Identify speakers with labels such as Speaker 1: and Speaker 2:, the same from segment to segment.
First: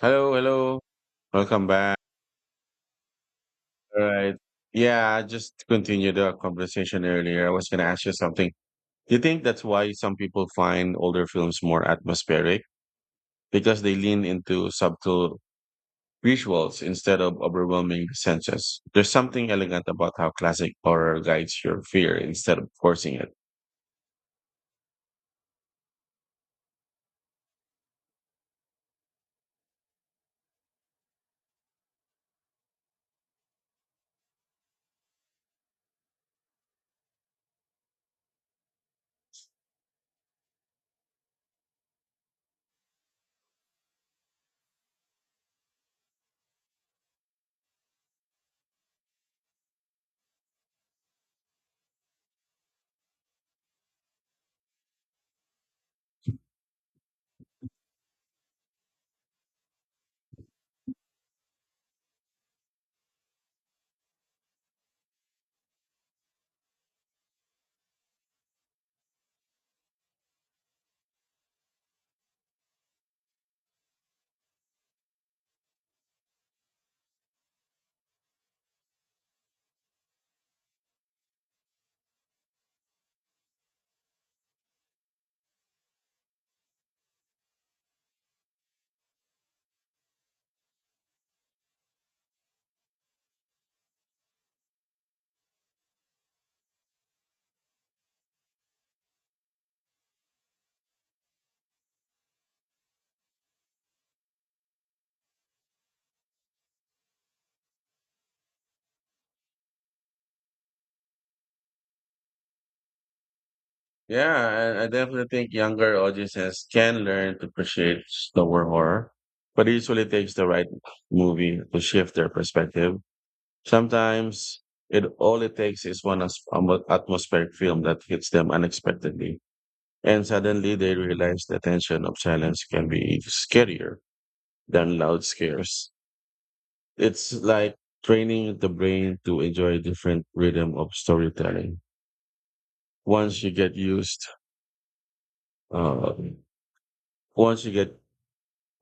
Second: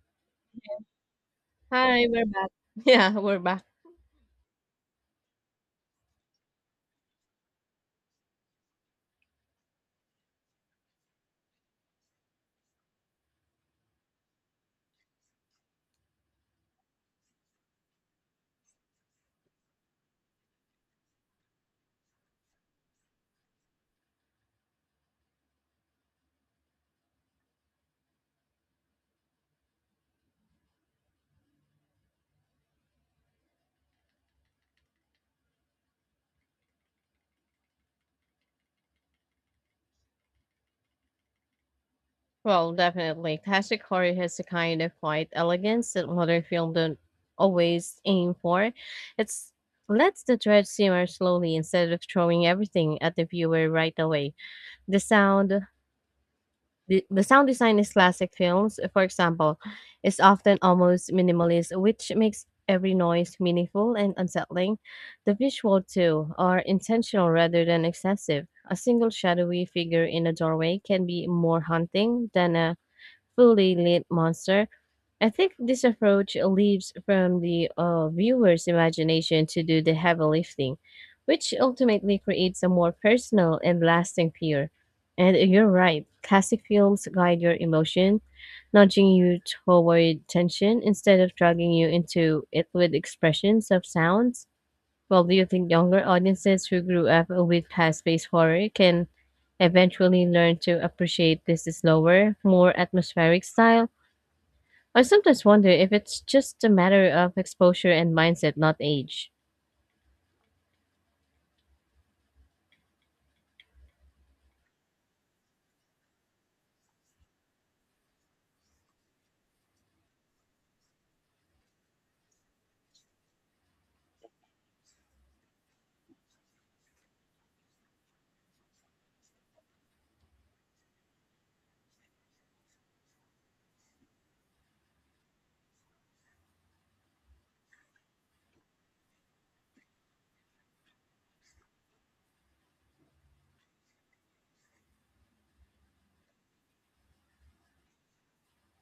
Speaker 1: Hello, hello. Welcome back.
Speaker 2: Hi, we're back. Yeah, we're back.
Speaker 1: All right. Yeah, just to continue the conversation earlier, I was going to ask you something. Do you think that's why some people find older films more atmospheric? Because they lean into subtle visuals instead of overwhelming the senses. There's something elegant about how classic horror guides your fear instead of forcing it.
Speaker 2: Well, definitely. Classic horror has a kind of quiet elegance that modern film don't always aim for. It's lets the dread simmer slowly instead of throwing everything at the viewer right away. The sound, the sound design in classic films, for example, is often almost minimalist, which makes every noise meaningful and unsettling. The visual, too, are intentional rather than excessive. A single shadowy figure in a doorway can be more haunting than a fully lit monster. I think this approach leaves from the viewer's imagination to do the heavy lifting, which ultimately creates a more personal and lasting peer. And you're right, classic films guide your emotion, nudging you toward tension instead of dragging you into it with expressions of sounds. Well, do you think younger audiences who grew up with past based horror can eventually learn to appreciate this slower, more atmospheric style? I sometimes wonder if it's just a matter of exposure and mindset, not age.
Speaker 1: Yeah, I definitely think younger audiences can learn to appreciate slower horror, but it usually takes the right movie to shift their perspective. Sometimes it all it takes is one atmospheric film that hits them unexpectedly, and suddenly they realize the tension of silence can be scarier than loud scares. It's like training the brain to enjoy a different rhythm of storytelling. Once you get used, uh, once you get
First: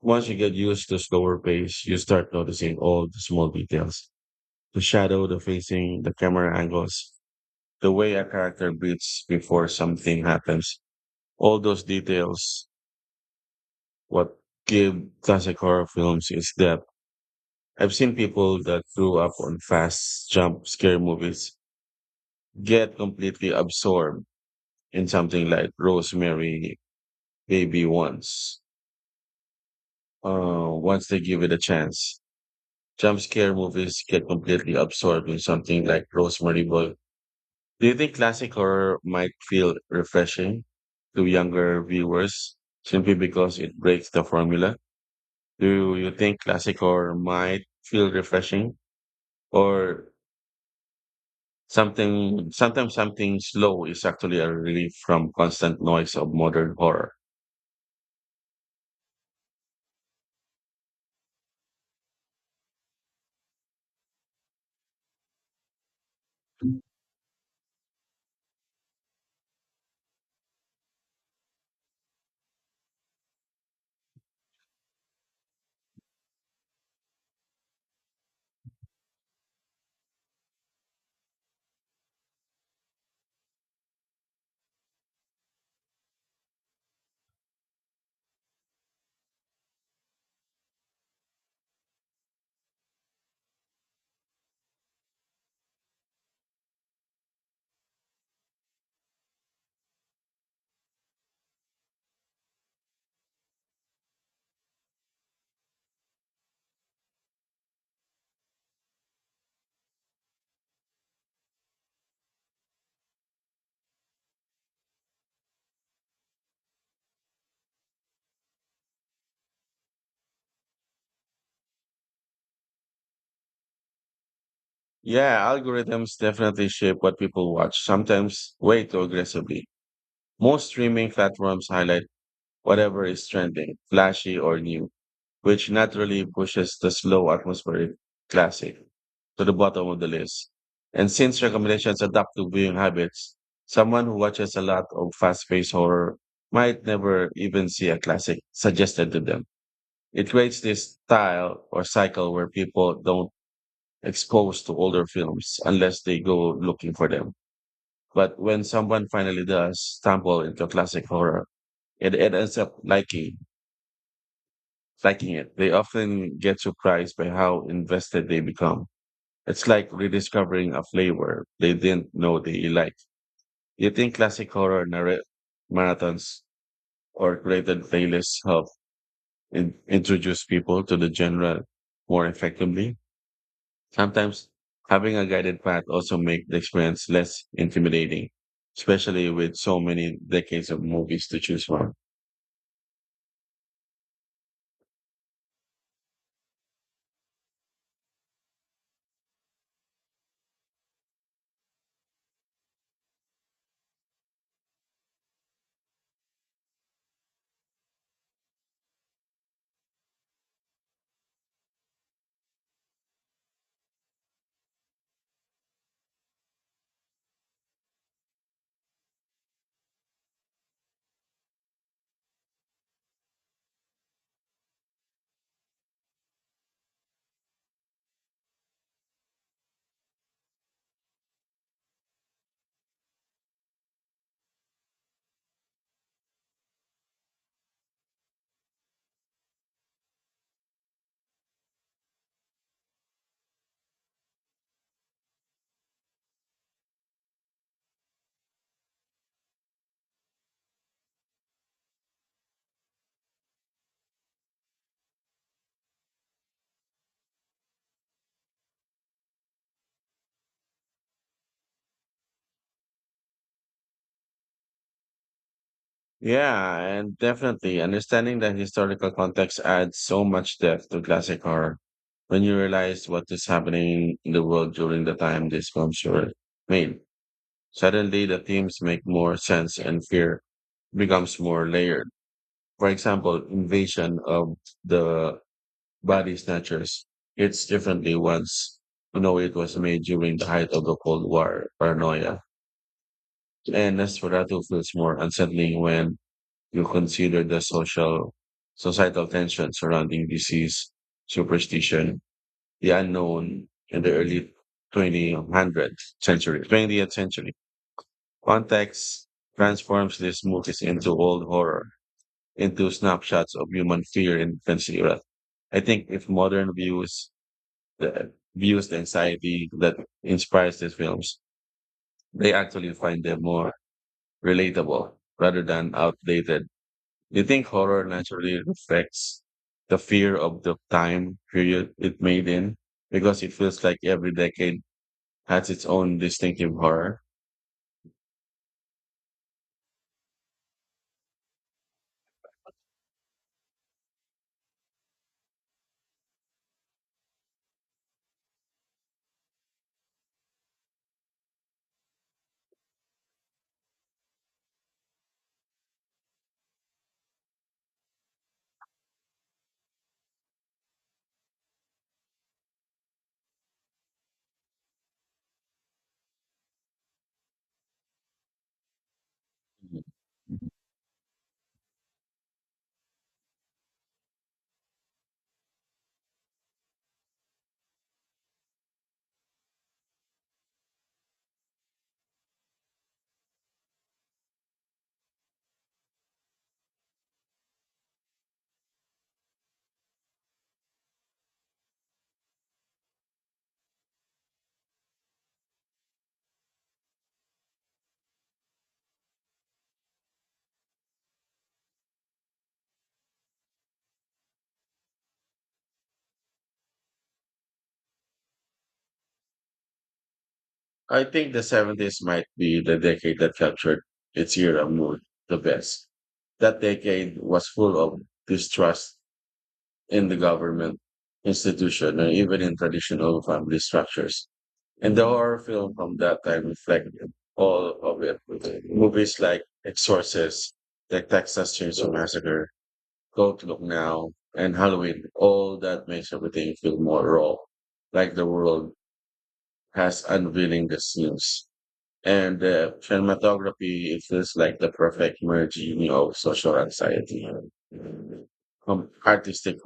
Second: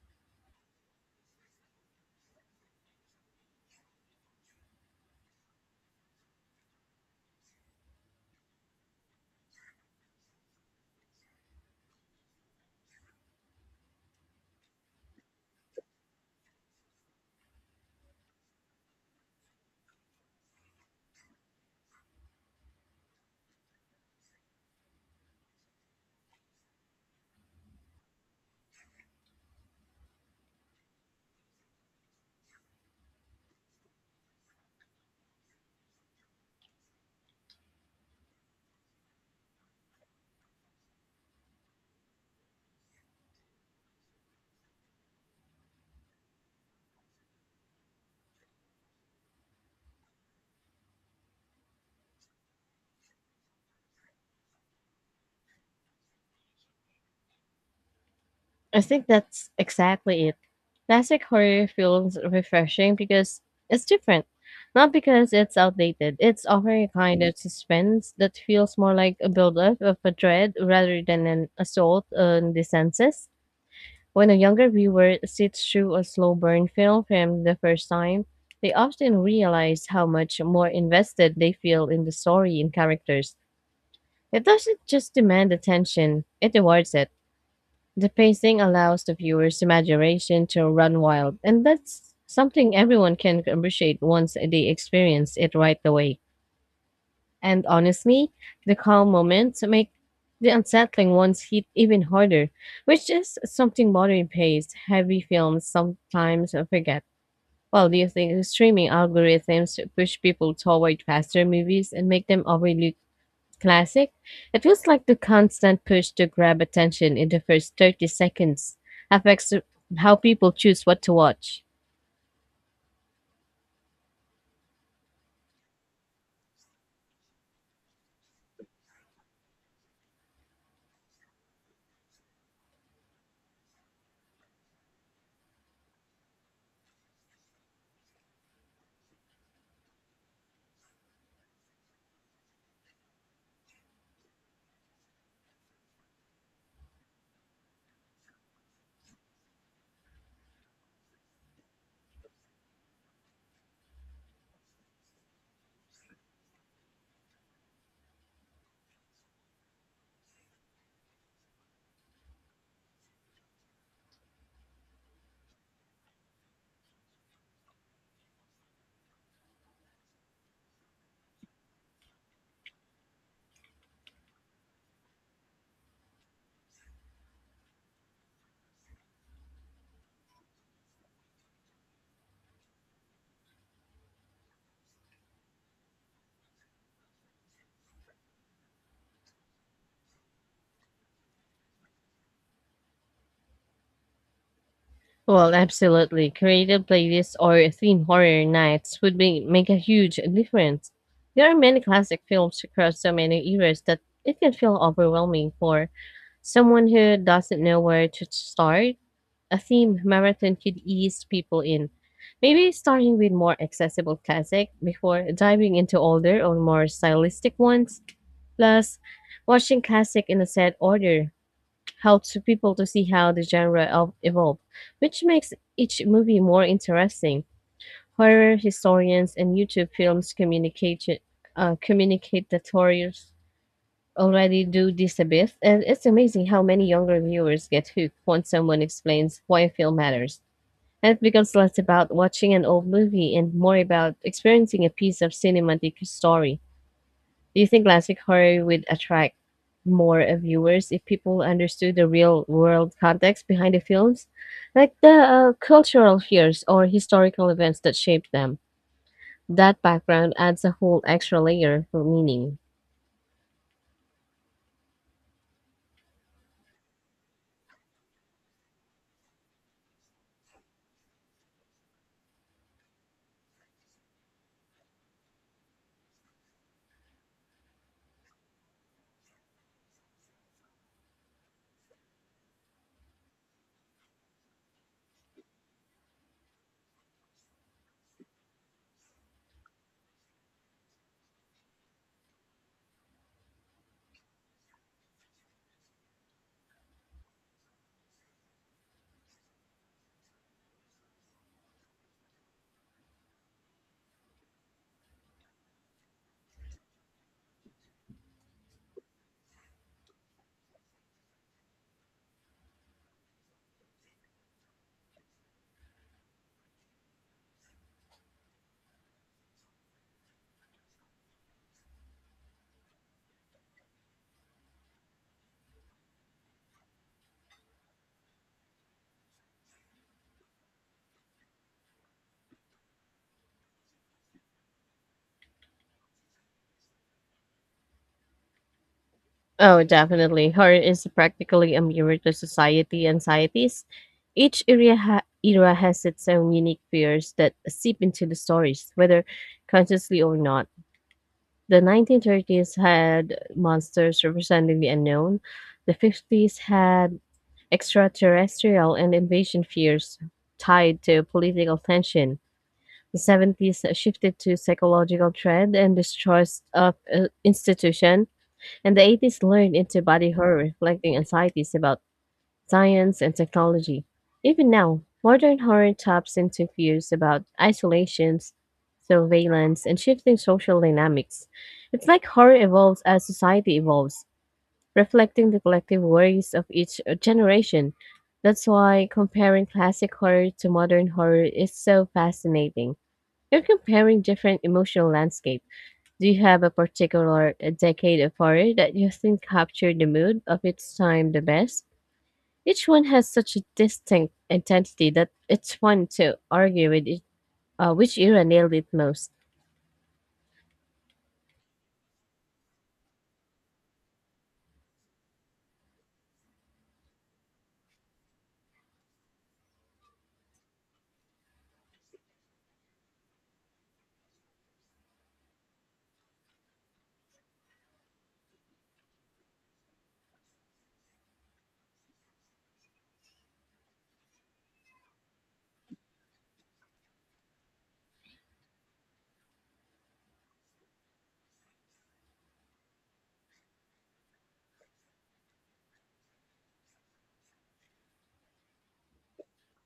Speaker 1: once you get used to slower pace, you start noticing all the small details, the shadow, the facing, the camera angles, the way a character breathes before something happens. All those details, what give classic horror films its depth. I've seen people that grew up on fast jump scare movies get completely absorbed in something like Rosemary Baby once. Once they give it a chance. Jump scare movies get completely absorbed in something like Do you think classic horror might feel refreshing to younger viewers simply because it breaks the formula? Do you think classic horror might feel refreshing or sometimes something slow is actually a relief from constant noise of modern horror?
Speaker 2: I think that's exactly it. Classic horror feels refreshing because it's different. Not because it's outdated. It's offering a kind of suspense that feels more like a buildup of a dread rather than an assault on the senses. When a younger viewer sits through a slow burn film from the first time, they often realize how much more invested they feel in the story and characters. It doesn't just demand attention, it rewards it. The pacing allows the viewer's imagination to run wild, and that's something everyone can appreciate once they experience it right away. And honestly, the calm moments make the unsettling ones hit even harder, which is something modern paced, heavy films sometimes forget. Well, do you think streaming algorithms push people toward faster movies and make them overly classic? It feels like the constant push to grab attention in the first 30 seconds affects how people choose what to watch.
Speaker 1: Yeah, algorithms definitely shape what people watch, sometimes way too aggressively. Most streaming platforms highlight whatever is trending, flashy, or new, which naturally pushes the slow atmospheric classic to the bottom of the list. And since recommendations adapt to viewing habits, someone who watches a lot of fast paced horror might never even see a classic suggested to them. It creates this style or cycle where people don't expose to older films unless they go looking for them. But when someone finally does stumble into classic horror, it ends up liking it. They often get surprised by how invested they become. It's like rediscovering a flavor they didn't know they liked. Do you think classic marathons or curated playlists help introduce people to the genre more effectively? Sometimes having a guided path also make the experience less intimidating, especially with so many decades of movies to choose from.
Speaker 2: Well, absolutely. Creative playlists or theme horror nights would be, make a huge difference. There are many classic films across so many eras that it can feel overwhelming for someone who doesn't know where to start. A themed marathon could ease people in. Maybe starting with more accessible classic before diving into older or more stylistic ones. Plus, watching classic in a set order helps people to see how the genre evolved, which makes each movie more interesting. Horror historians and YouTube films communicate communicators already do this a bit, and it's amazing how many younger viewers get hooked once someone explains why a film matters. And it becomes less about watching an old movie and more about experiencing a piece of cinematic story. Do you think classic horror would attract more viewers if people understood the real world context behind the films, like the cultural fears or historical events that shaped them? That background adds a whole extra layer of meaning.
Speaker 1: Yeah, and definitely understanding the historical context adds so much depth to classic horror. When you realize what is happening in the world during the time these films were made, suddenly the themes make more sense and fear becomes more layered. For example, invasion of the body snatchers hits differently once you know it was made during the height of the Cold War paranoia. And Nosferatu feels more unsettling when you consider the social societal tension surrounding disease, superstition, the unknown, in the early 2000th century, 20th century. Context transforms these movies into old horror, into snapshots of human fear in defense era. I think if modern views the anxiety that inspires these films, they actually find them more relatable rather than outdated. You think horror naturally reflects the fear of the time period it made in? Because it feels like every decade has its own distinctive horror.
Speaker 2: Oh, definitely. Horror is practically a mirror to society anxieties. Era has its own unique fears that seep into the stories, whether consciously or not. The 1930s had monsters representing the unknown, the 50s had extraterrestrial and invasion fears tied to political tension. The 70s shifted to psychological dread and distrust of institutions, and the 80s learned into body horror, reflecting anxieties about science and technology. Even now, modern horror taps into fears about isolations, surveillance, and shifting social dynamics. It's like horror evolves as society evolves, reflecting the collective worries of each generation. That's why comparing classic horror to modern horror is so fascinating. You're comparing different emotional landscapes. Do you have a particular decade of horror that you think captured the mood of its time the best? Each one has such a distinct intensity that it's fun to argue with it, which era nailed it most.
Speaker 1: I think the 70s might be the decade that captured its era mood the best. That decade was full of distrust in the government institution and even in traditional family structures. And the horror film from that time reflected all of it. Movies like Exorcist, the Texas Chainsaw Massacre, Don't Look Now, and Halloween, all that makes everything feel more raw, like the world has unveiling the scenes. And the cinematography, it feels like the perfect merging of social anxiety and artistic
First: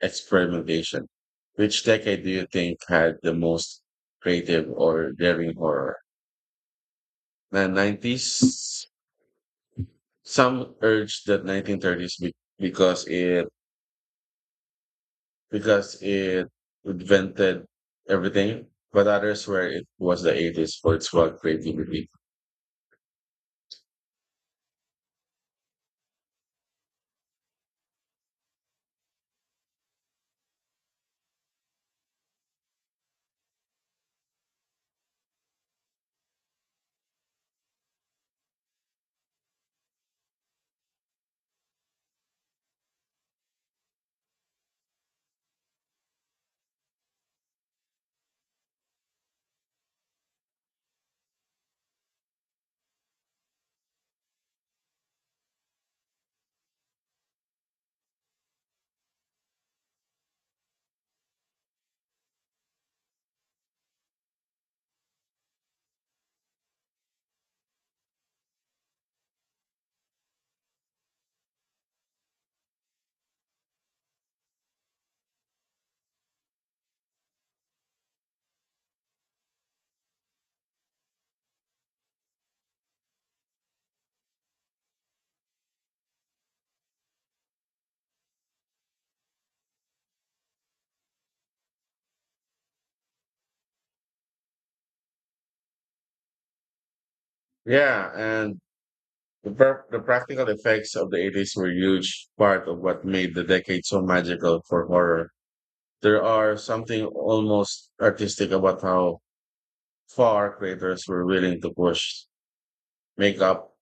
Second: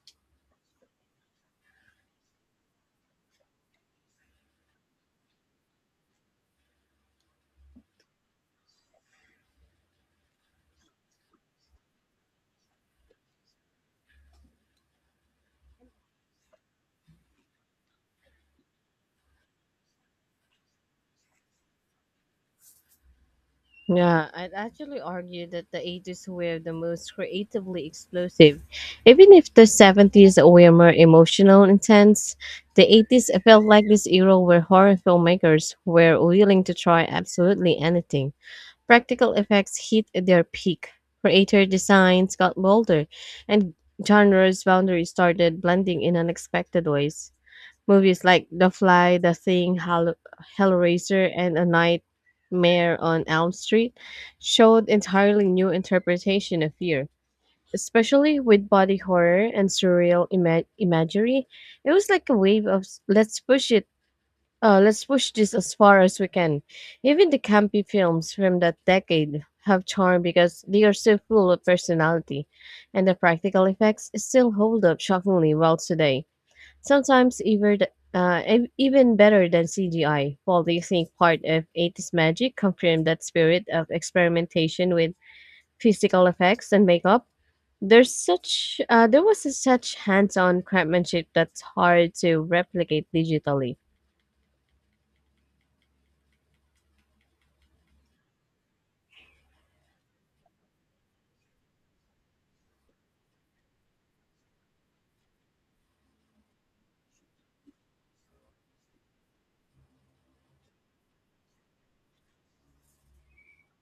Speaker 1: experimentation. Which decade do you think had the most creative or daring horror? The 90s, some urge the 1930s because it invented everything, but others where it was the 80s for its wild creativity.
Speaker 2: Yeah, I'd actually argue that the 80s were the most creatively explosive. Even if the 70s were more emotional and intense, the 80s felt like this era where horror filmmakers were willing to try absolutely anything. Practical effects hit their peak. Creator designs got bolder, and genre's boundaries started blending in unexpected ways. Movies like The Fly, The Thing, Hellraiser, and A Nightmare on Elm Street showed entirely new interpretation of fear. Especially with body horror and surreal imagery, it was like a wave of let's push it let's push this as far as we can. Even the campy films from that decade have charm because they are so full of personality, and the practical effects still hold up shockingly well today. Sometimes even even better than CGI. While they think part of 80s magic confirmed that spirit of experimentation with physical effects and makeup, there was a such hands-on craftsmanship that's hard to replicate digitally.
Speaker 1: Yeah, and the practical effects of the 80s were a huge part of what made the decade so magical for horror. There are something almost artistic about how far creators were willing to push makeup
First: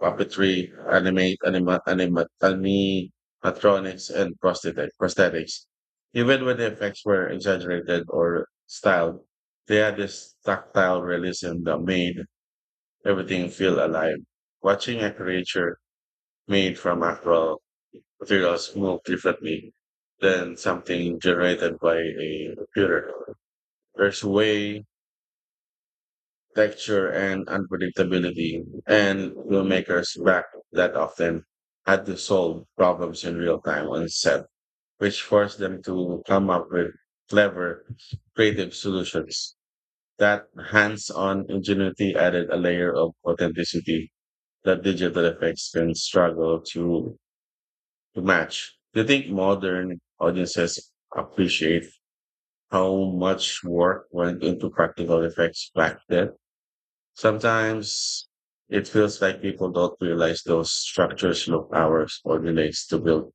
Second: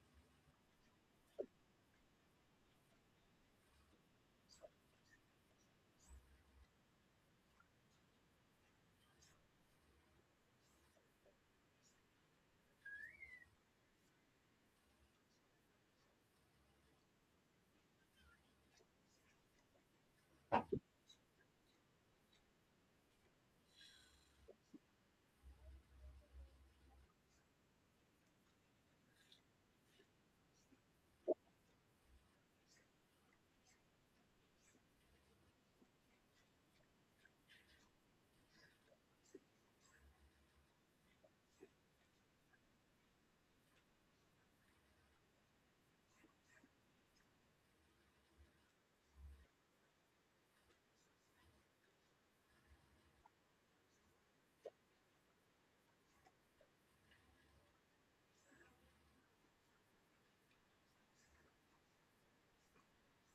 Speaker 1: puppetry, animatronics, and prosthetics. Even when the effects were exaggerated or styled, they had this tactile realism that made everything feel alive. Watching a creature made from actual materials move differently than something generated by a computer. There's way texture and unpredictability, and filmmakers back that often had to solve problems in real time on set, which forced them to come up with clever, creative solutions. That hands on ingenuity added a layer of authenticity that digital effects can struggle to match. Do you think modern audiences appreciate how much work went into practical effects back then? Sometimes it feels like people don't realize those structures look hours or minutes to build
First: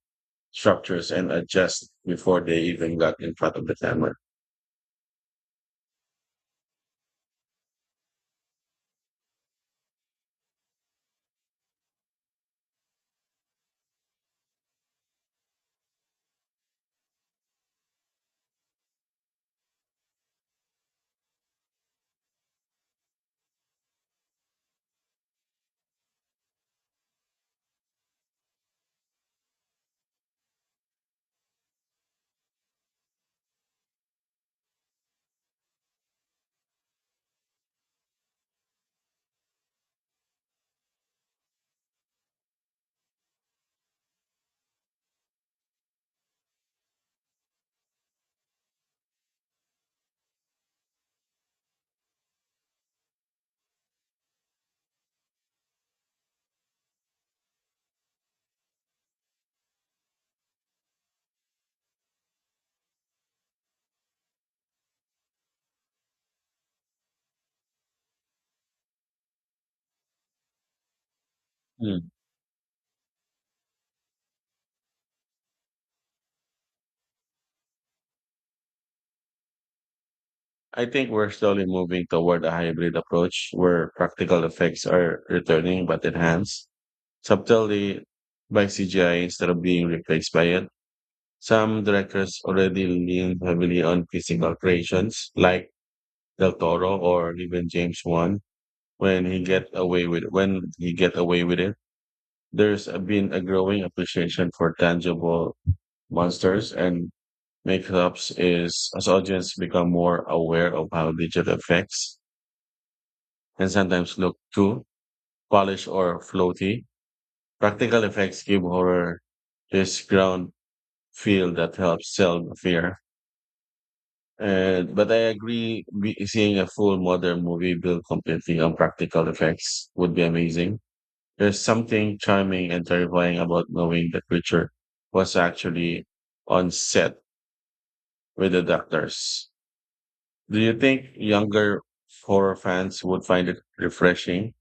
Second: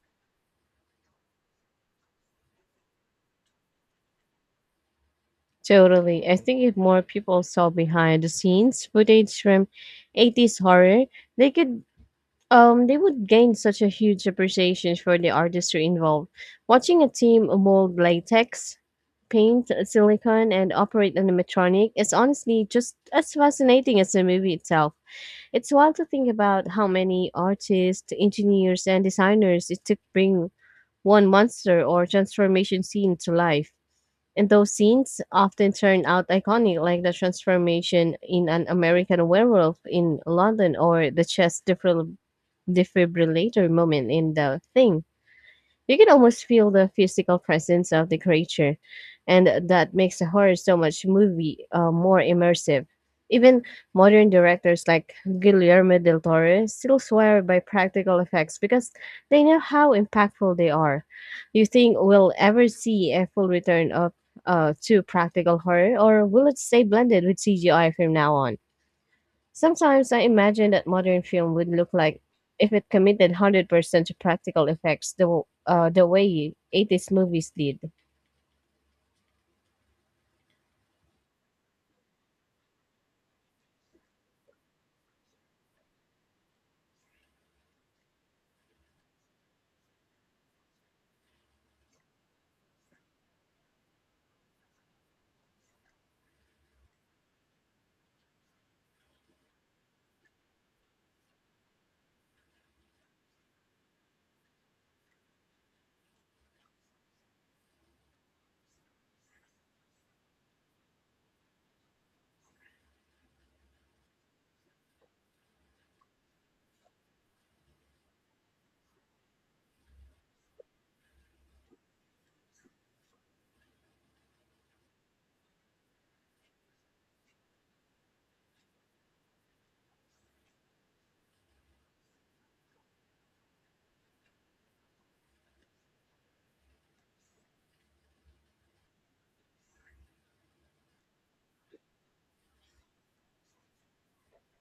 Speaker 1: structures and adjust before they even got in front of the camera.
Speaker 2: Totally. I think if more people saw behind the scenes footage from 80s horror, they could they would gain such a huge appreciation for the artistry involved. Watching a team mold latex, paint silicone and operate animatronic is honestly just as fascinating as the movie itself. It's wild to think about how many artists, engineers and designers it took to bring one monster or transformation scene to life. And those scenes often turn out iconic, like the transformation in an American werewolf in London or the chest defibrillator moment in the thing. You can almost feel the physical presence of the creature, and that makes a horror so much movie more immersive. Even modern directors like Guillermo del Toro still swear by practical effects because they know how impactful they are. Do you think we'll ever see a full return of to practical horror, or will it stay blended with CGI from now on? Sometimes I imagine that modern film would look
Speaker 1: Mm.
Speaker 2: like if it committed 100% to practical effects the way 80s movies did.
Speaker 1: I think we're slowly moving toward a hybrid approach where practical effects are returning but enhanced subtly by CGI instead of being replaced by it. Some directors already lean heavily on physical creations like Del Toro or even James Wan, when he get away with it. There's been a growing appreciation for tangible monsters and makeups is as audience become more aware of how digital effects and sometimes look too polished or floaty. Practical effects give horror this ground feel that helps sell the fear. And but I agree, seeing a full modern movie built completely on practical effects would be amazing. There's something charming and terrifying about knowing the creature was actually on set with the doctors. Do you think younger horror fans would find it refreshing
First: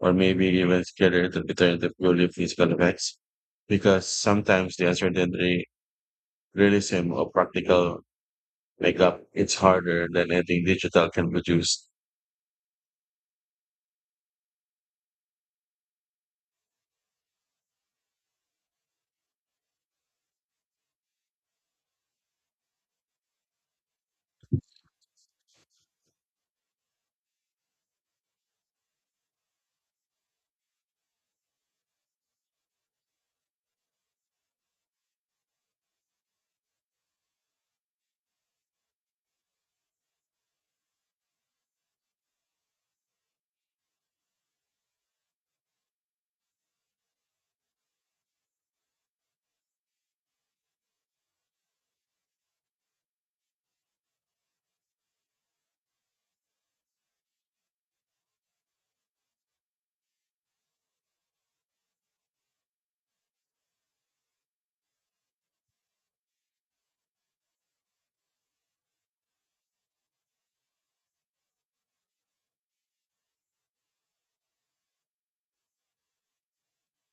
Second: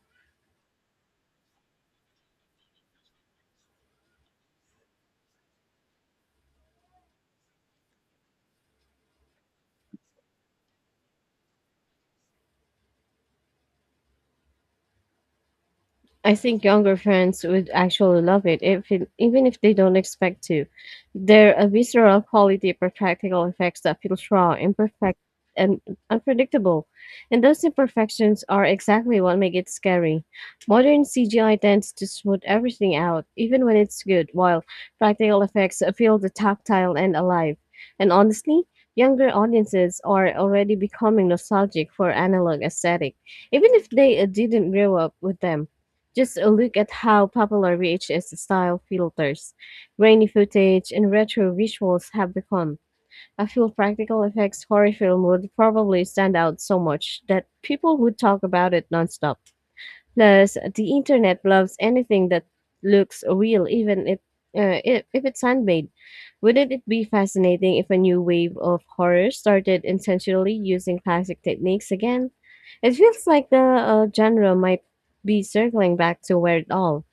Speaker 1: or maybe even scarier to return to purely physical effects? Because sometimes the uncertainty, realism, or practical makeup it's harder than anything digital can produce.
Speaker 2: I think younger fans would actually love it, if it, even if they don't expect to. There a visceral quality for practical effects that feels raw, imperfect, and unpredictable. And those imperfections are exactly what make it scary. Modern CGI tends to smooth everything out, even when it's good, while practical effects feel the tactile and alive. And honestly, younger audiences are already becoming nostalgic for analog aesthetic, even if they didn't grow up with them. Just a look at how popular VHS style filters, grainy footage, and retro visuals have become. I feel practical effects horror film would probably stand out so much that people would talk about it nonstop. Plus, the internet loves anything that looks real, even if it's handmade. Wouldn't it be fascinating if a new wave of horror started intentionally using classic techniques again? It feels like the genre might be circling back to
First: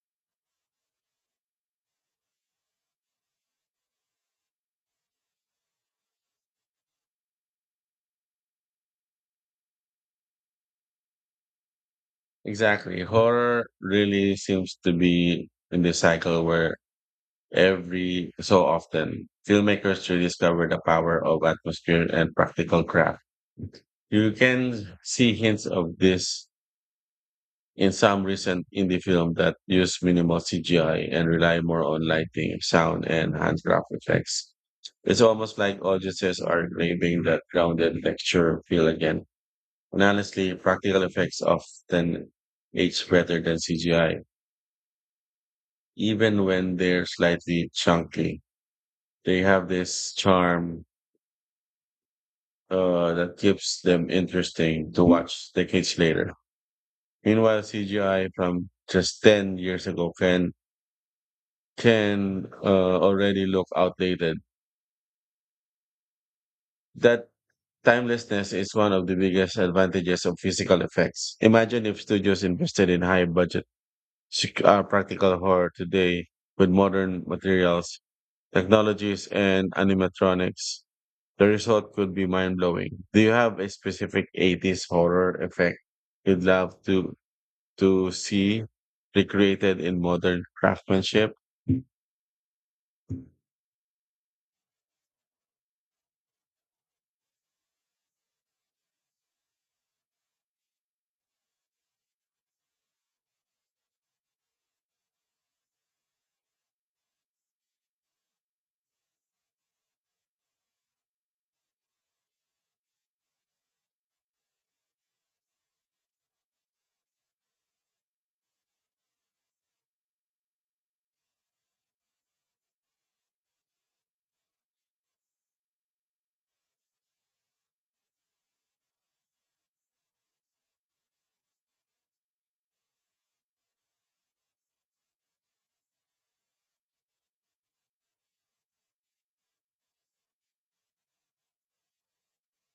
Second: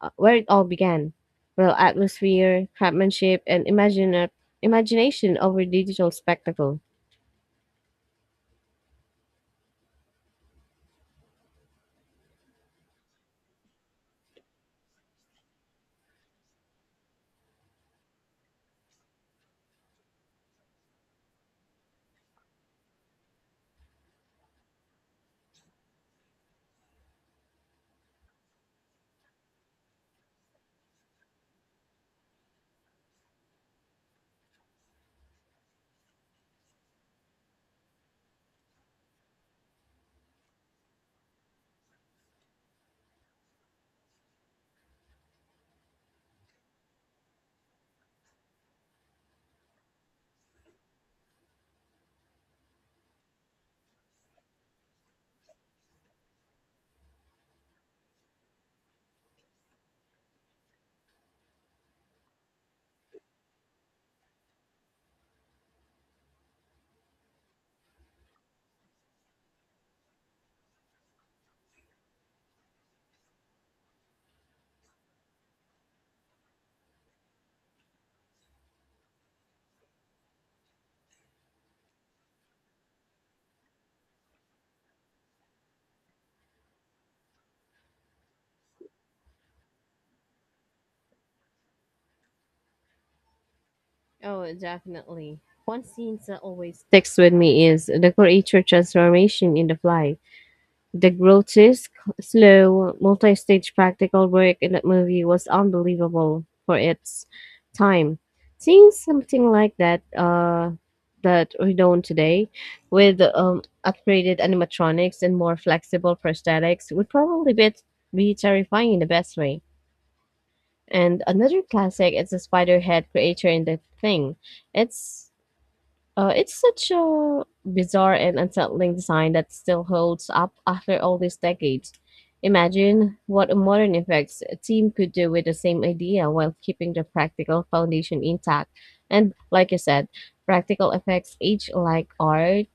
Speaker 2: where it all began. Well, atmosphere, craftsmanship, and imagination over digital spectacle.
Speaker 1: Exactly. Horror really seems to be in the cycle where every so often, filmmakers rediscover the power of atmosphere and practical craft. You can see hints of this in some recent indie film that use minimal CGI and rely more on lighting, sound, and handcraft effects. It's almost like audiences are craving that grounded lecture feel again. And honestly, practical effects often age better than CGI, even when they're slightly chunky. They have this charm that keeps them interesting to watch decades later. Meanwhile, CGI from just 10 years ago can already look outdated. That timelessness is one of the biggest advantages of physical effects. Imagine if studios invested in high budget practical horror today with modern materials, technologies, and animatronics. The result could be mind blowing. Do you have a specific 80s horror effect you'd love to see recreated in modern craftsmanship?
Speaker 2: Oh, definitely. One scene that always sticks with me is the creature transformation in The Fly. The grotesque, slow, multi stage practical work in that movie was unbelievable for its time. Seeing something like that that we don't today with upgraded animatronics and more flexible prosthetics would probably be terrifying in the best way. And another classic is the spider head creature in the thing. It's it's such a bizarre and unsettling design that still holds up after all these decades. Imagine what a modern effects team could do with the same idea while keeping the practical foundation intact. And like you said, practical effects age like art.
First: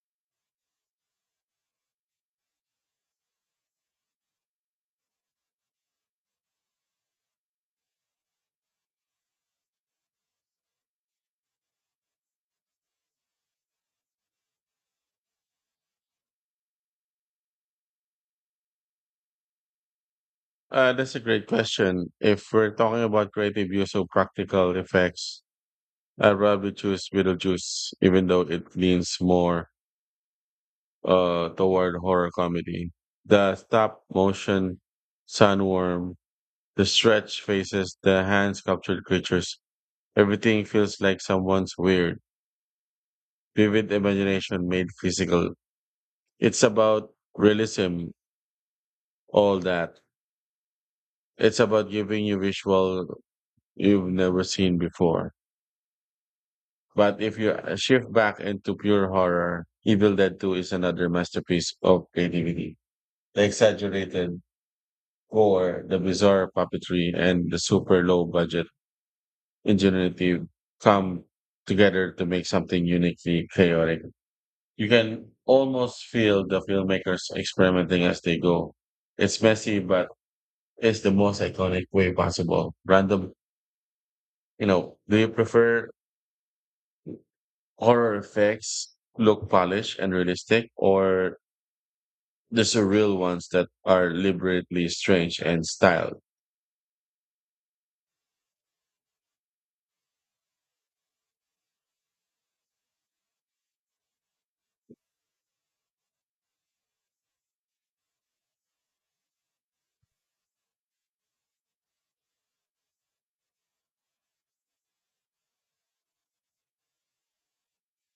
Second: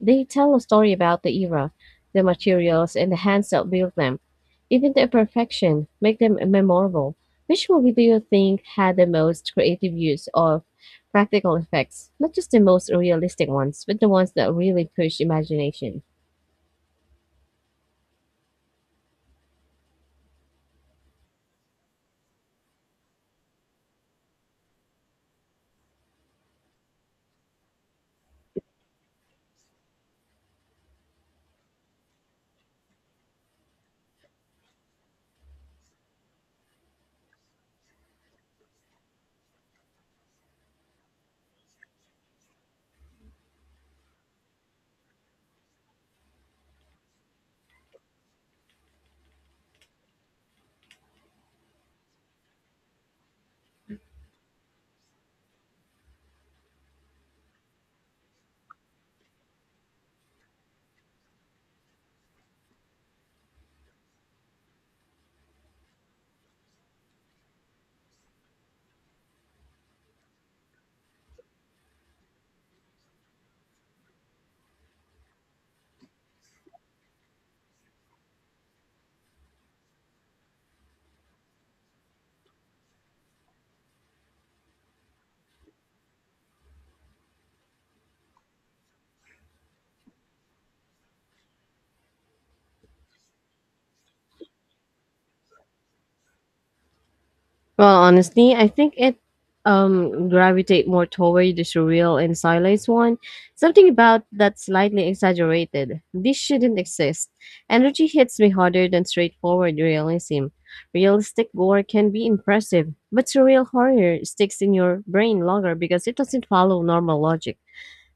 Speaker 2: They tell a story about the era, the materials, and the hands that built them. Even the imperfection make them memorable. Which movie do you think had the most creative use of practical effects? Not just the most realistic ones, but the ones that really push imagination.
Speaker 1: That's a great question. If we're talking about creative use of practical effects, I'd rather choose Beetlejuice, even though it leans more toward horror comedy. The stop motion sandworm, the stretched faces, the hand sculptured creatures. Everything feels like someone's weird, vivid imagination made physical. It's about realism, all that. It's about giving you visual you've never seen before. But if you shift back into pure horror, Evil Dead 2 is another masterpiece of creativity. The exaggerated gore, the bizarre puppetry, and the super low budget ingenuity come together to make something uniquely chaotic. You can almost feel the filmmakers experimenting as they go. It's messy, but it's the most iconic way possible. Random, you know, do you prefer horror effects look polished and realistic or the surreal ones that are deliberately strange and styled?
Speaker 2: Well, honestly, I think it gravitate more toward the surreal and stylized one. Something about that slightly exaggerated. This shouldn't exist. Energy hits me harder than straightforward realism. Realistic gore can be impressive, but surreal horror sticks in your brain longer because it doesn't follow normal logic.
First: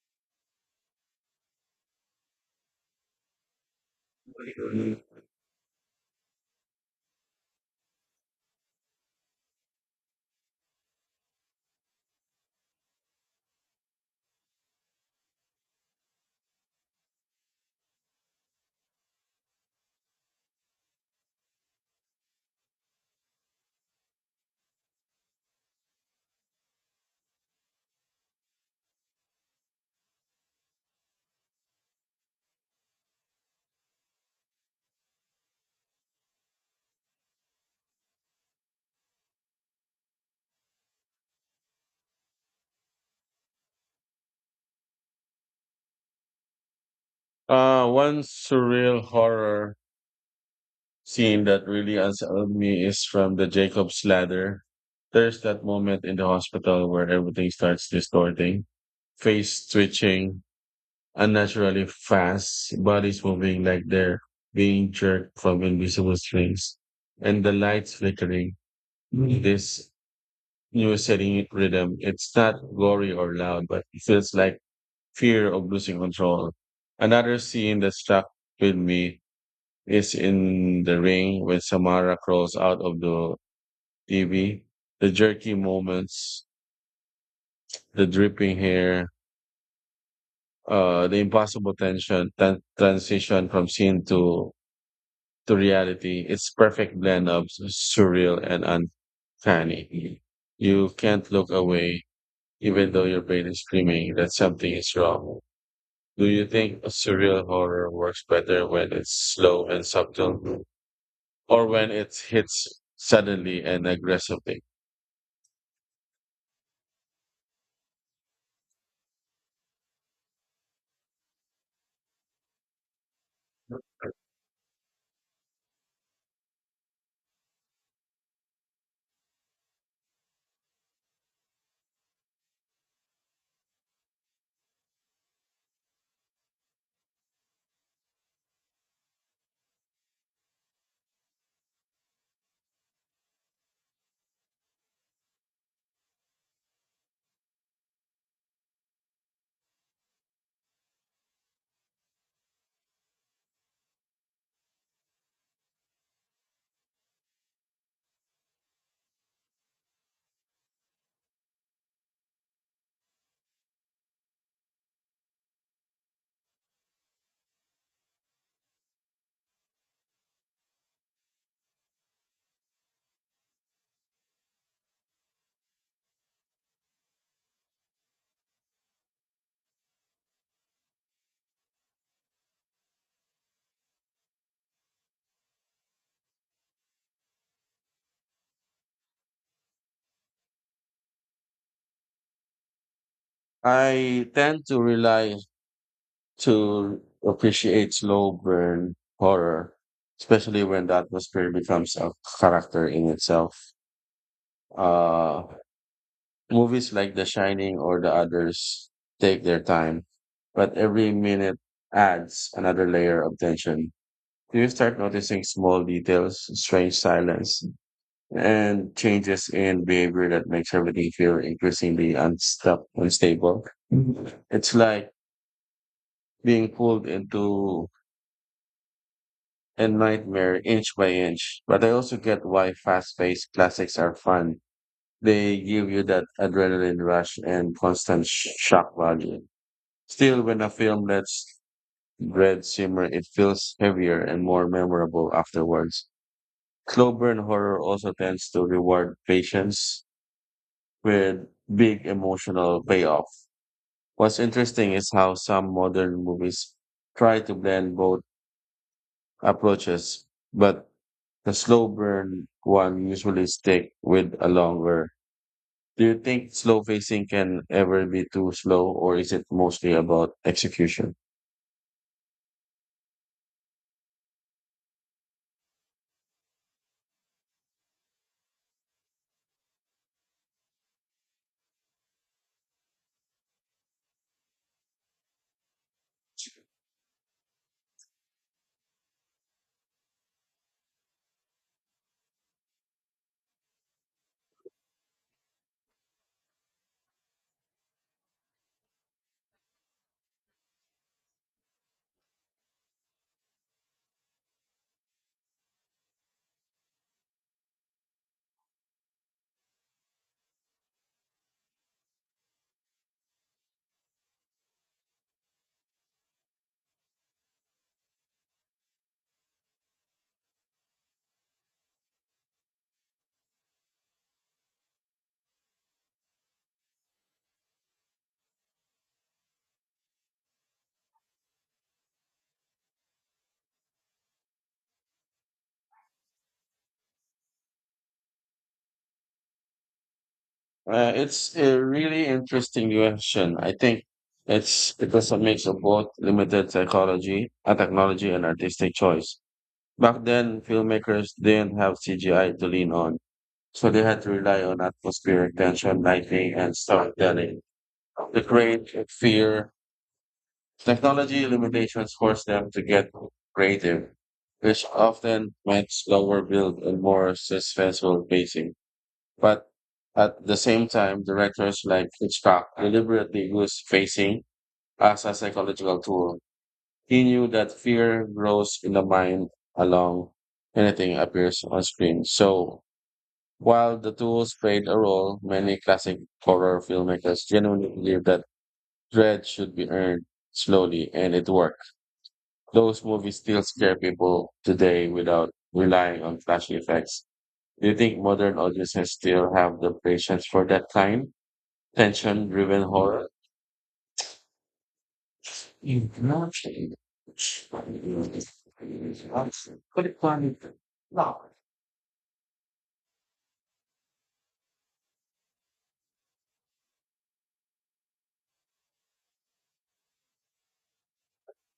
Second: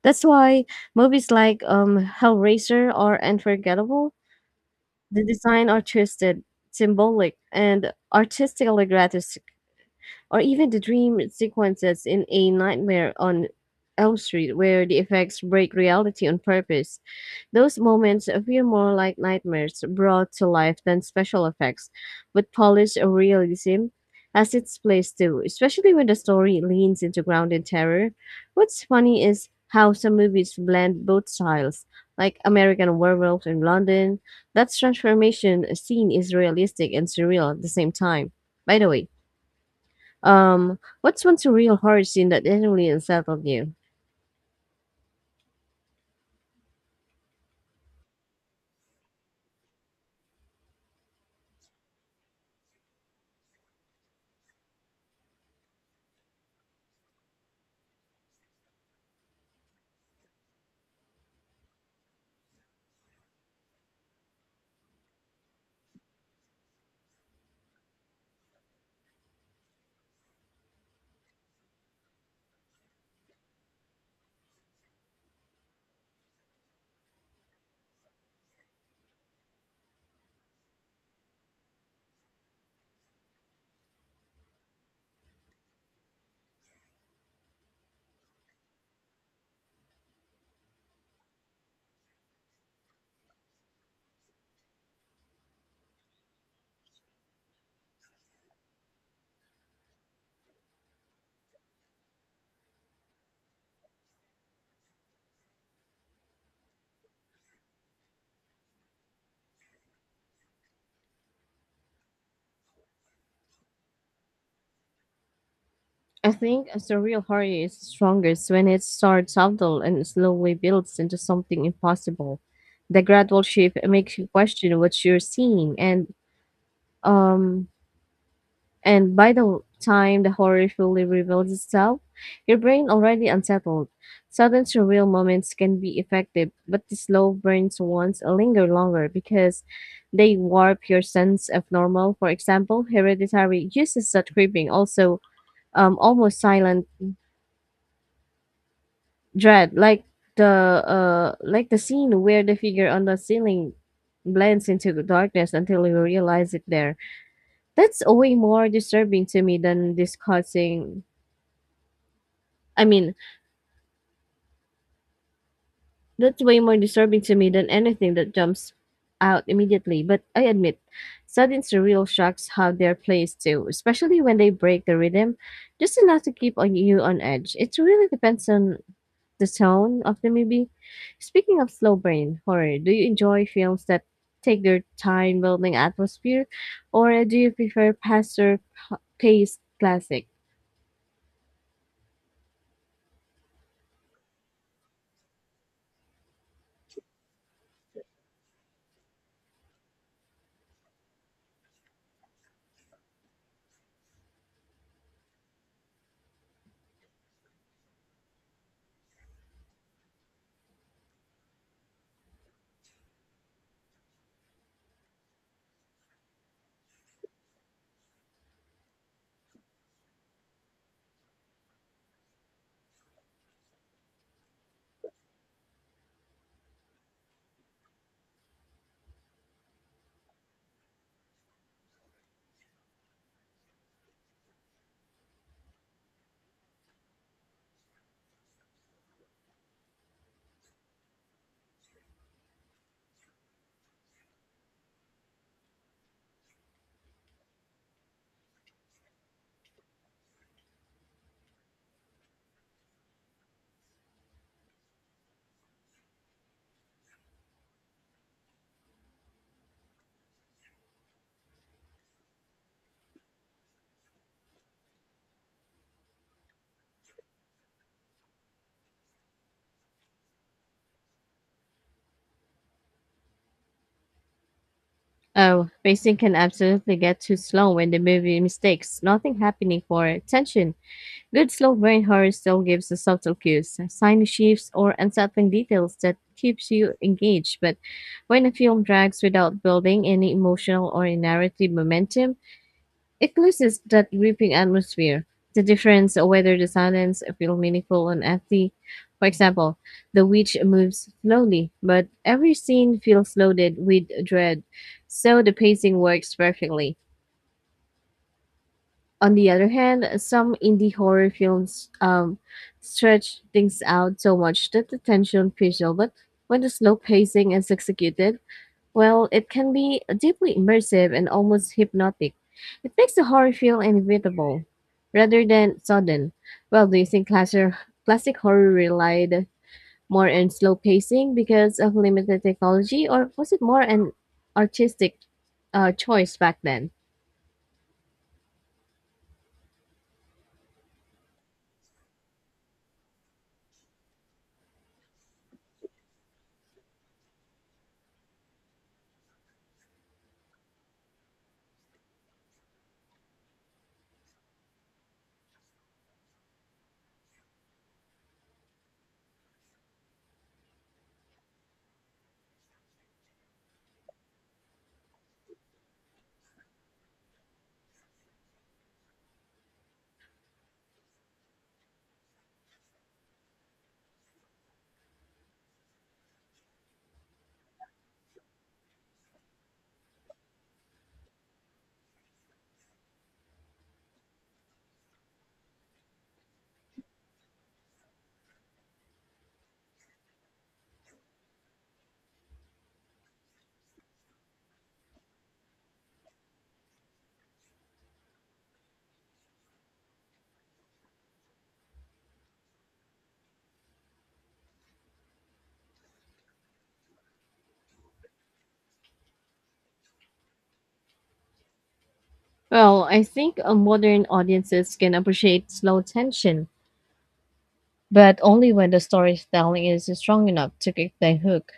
Speaker 2: That's why movies like Hellraiser are unforgettable. The design are twisted, symbolic, and or even the dream sequences in A Nightmare on Elm Street, where the effects break reality on purpose. Those moments feel more like nightmares brought to life than special effects, but polished realism has its place too, especially when the story leans into grounded terror. What's funny is how some movies blend both styles, like American Werewolf in London. That transformation scene is realistic and surreal at the same time. By the way, what's one surreal horror scene that genuinely unsettled you?
Speaker 1: One surreal horror scene that really unsettled me is from the Jacob's Ladder. There's that moment in the hospital where everything starts distorting, face twitching unnaturally fast, bodies moving like they're being jerked from invisible strings, and the lights flickering. Mm. This new setting rhythm, it's not gory or loud, but it feels like fear of losing control. Another scene that stuck with me is in the ring when Samara crawls out of the TV. The jerky moments, the dripping hair, the impossible tension, transition from scene to reality. It's perfect blend of surreal and uncanny. You can't look away, even though your brain is screaming that something is wrong. Do you think surreal horror works better when it's slow and subtle, or when it hits suddenly and aggressively?
Speaker 2: I think a surreal horror is strongest when it starts subtle and slowly builds into something impossible. The gradual shift makes you question what you're seeing, um, and by the time the horror fully reveals itself, your brain already unsettled. Sudden surreal moments can be effective, but the slow burns ones linger longer because they warp your sense of normal. For example, hereditary uses that creeping, also almost silent dread, the like the scene where the figure on the ceiling blends into the darkness until you realize it there. That's way more disturbing to me than discussing I mean, that's way more disturbing to me than anything that jumps out immediately. But I admit, sudden surreal shocks have their place too, especially when they break the rhythm, just enough to keep on you on edge. It really depends on the tone of the movie. Speaking of slow brain horror, do you enjoy films that take their time building atmosphere, or do you prefer faster paced classic?
Speaker 1: I tend to appreciate slow burn horror, especially when the atmosphere becomes a character in itself. Uh, Movies like The Shining or The Others take their time, but every minute adds another layer of tension. You start noticing small details, strange silence, and changes in behavior that makes everything feel increasingly unstable. Mhm. It's like being pulled into a nightmare inch by inch. But I also get why fast paced classics are fun. They give you that adrenaline rush and constant shock value. Still, when a film lets dread simmer, it feels heavier and more memorable afterwards. Slow burn horror also tends to reward patience with big emotional payoff. What's interesting is how some modern movies try to blend both approaches, but the slow burn one usually stick with a longer. Do you think slow facing can ever be too slow, or is it mostly about execution?
Speaker 2: Oh, pacing can absolutely get too slow when the movie mistakes nothing happening for tension. Good slow brain horror still gives the subtle cues, tiny shifts or unsettling details that keeps you engaged. But when a film drags without building any emotional or narrative momentum, it loses that gripping atmosphere. The difference whether the silence feels meaningful and empty. For example, the witch moves slowly, but every scene feels loaded with dread, so the pacing works perfectly. On the other hand, some indie horror films stretch things out so much that the tension feels but when the slow pacing is executed, well, it can be deeply immersive and almost hypnotic. It makes the horror feel inevitable rather than sudden. Well, do you think classic horror relied more on slow pacing because of limited technology, or was it more an artistic choice back then?
Speaker 1: It's a really interesting question. I think it was a mix of both limited psychology, technology, and artistic choice. Back then, filmmakers didn't have CGI to lean on, so they had to rely on atmospheric tension, lighting, and storytelling to create fear. Technology limitations force them to get creative, which often meant slower build and more suspenseful pacing. But at the same time, directors like Hitchcock deliberately used pacing as a psychological tool. He knew that fear grows in the mind along anything appears on screen. So while the tools played a role, many classic horror filmmakers genuinely believed that dread should be earned slowly, and it worked. Those movies still scare people today without relying on flashy effects. Do you think modern audiences still have the patience for that kind? Tension driven horror? You've not changed. Could it plan? No.
Speaker 2: Well, I think modern audiences can appreciate slow tension, but only when the storytelling is strong enough to kick the hook.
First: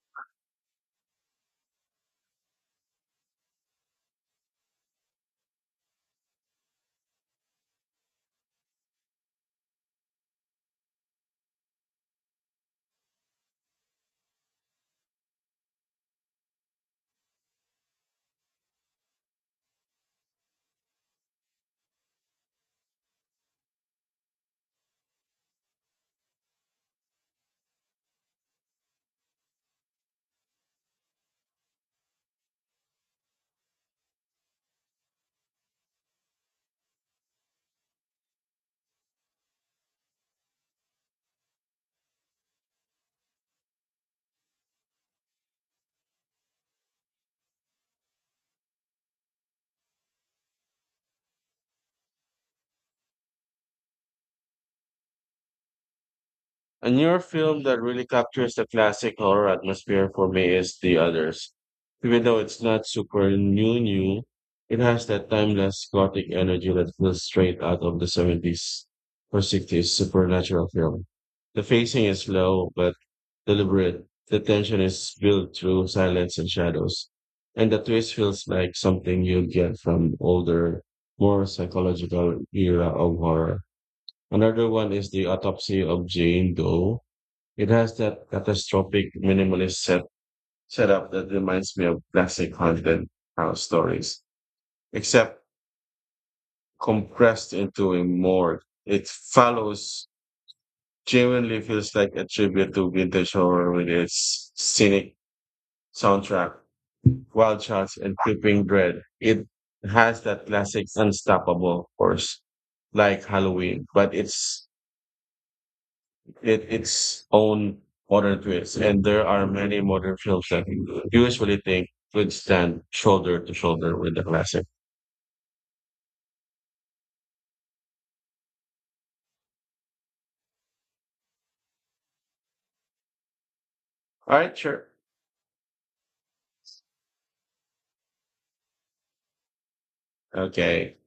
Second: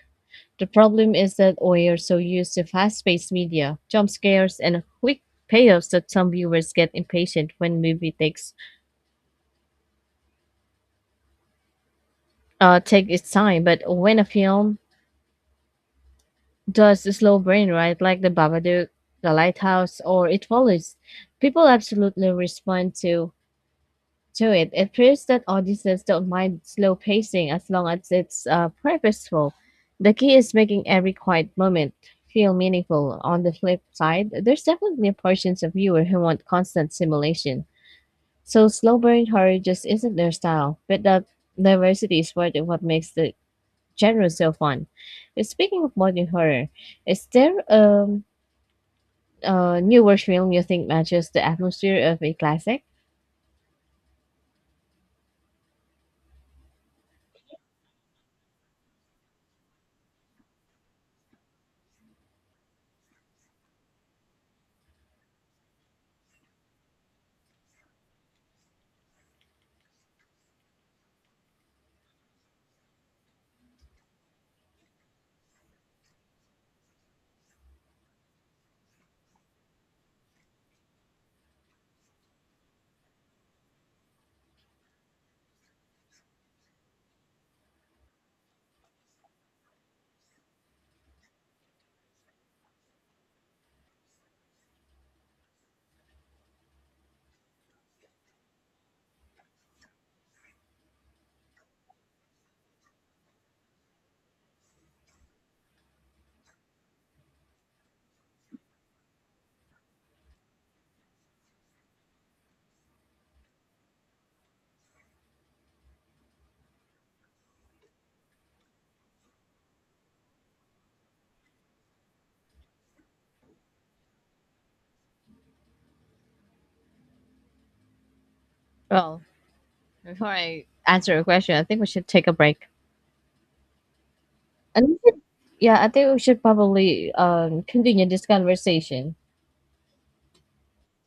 Speaker 2: The problem is that we are so used to fast paced media, jump scares, and quick payoffs that some viewers get impatient when movie take its time. But when a film does a slow brain right, like The Babadook, The Lighthouse, or It Follows, people absolutely respond to it. It proves that audiences don't mind slow pacing as long as it's purposeful. The key is making every quiet moment feel meaningful. On the flip side, there's definitely portions of viewer who want constant simulation. So slow burn horror just isn't their style, but that diversity is part of what makes the genre so fun. Speaking of modern horror, is there a newer film you think matches the atmosphere of a classic?
Speaker 1: A newer film that really captures the classic horror atmosphere for me is The Others. Even though it's not super new, it has that timeless gothic energy that feels straight out of the 70s or 60s supernatural film. The pacing is slow but deliberate. The tension is built through silence and shadows. And the twist feels like something you'd get from older, more psychological era of horror. Another one is the autopsy of Jane Doe it has that catastrophic minimalist setup that reminds me of classic haunted house stories, except compressed into a more. It follows genuinely feels like a tribute to vintage horror with its scenic soundtrack, wild shots, and creeping dread. It has that classic unstoppable force like Halloween, but it's it its own modern twist, and there are many modern films that you usually think would stand shoulder to shoulder with the classic.
Speaker 2: Well, before I answer your question, I think we should take a break.
Speaker 1: All right, sure.
Speaker 2: And we yeah, I think we should probably continue this conversation.
Speaker 1: Okay.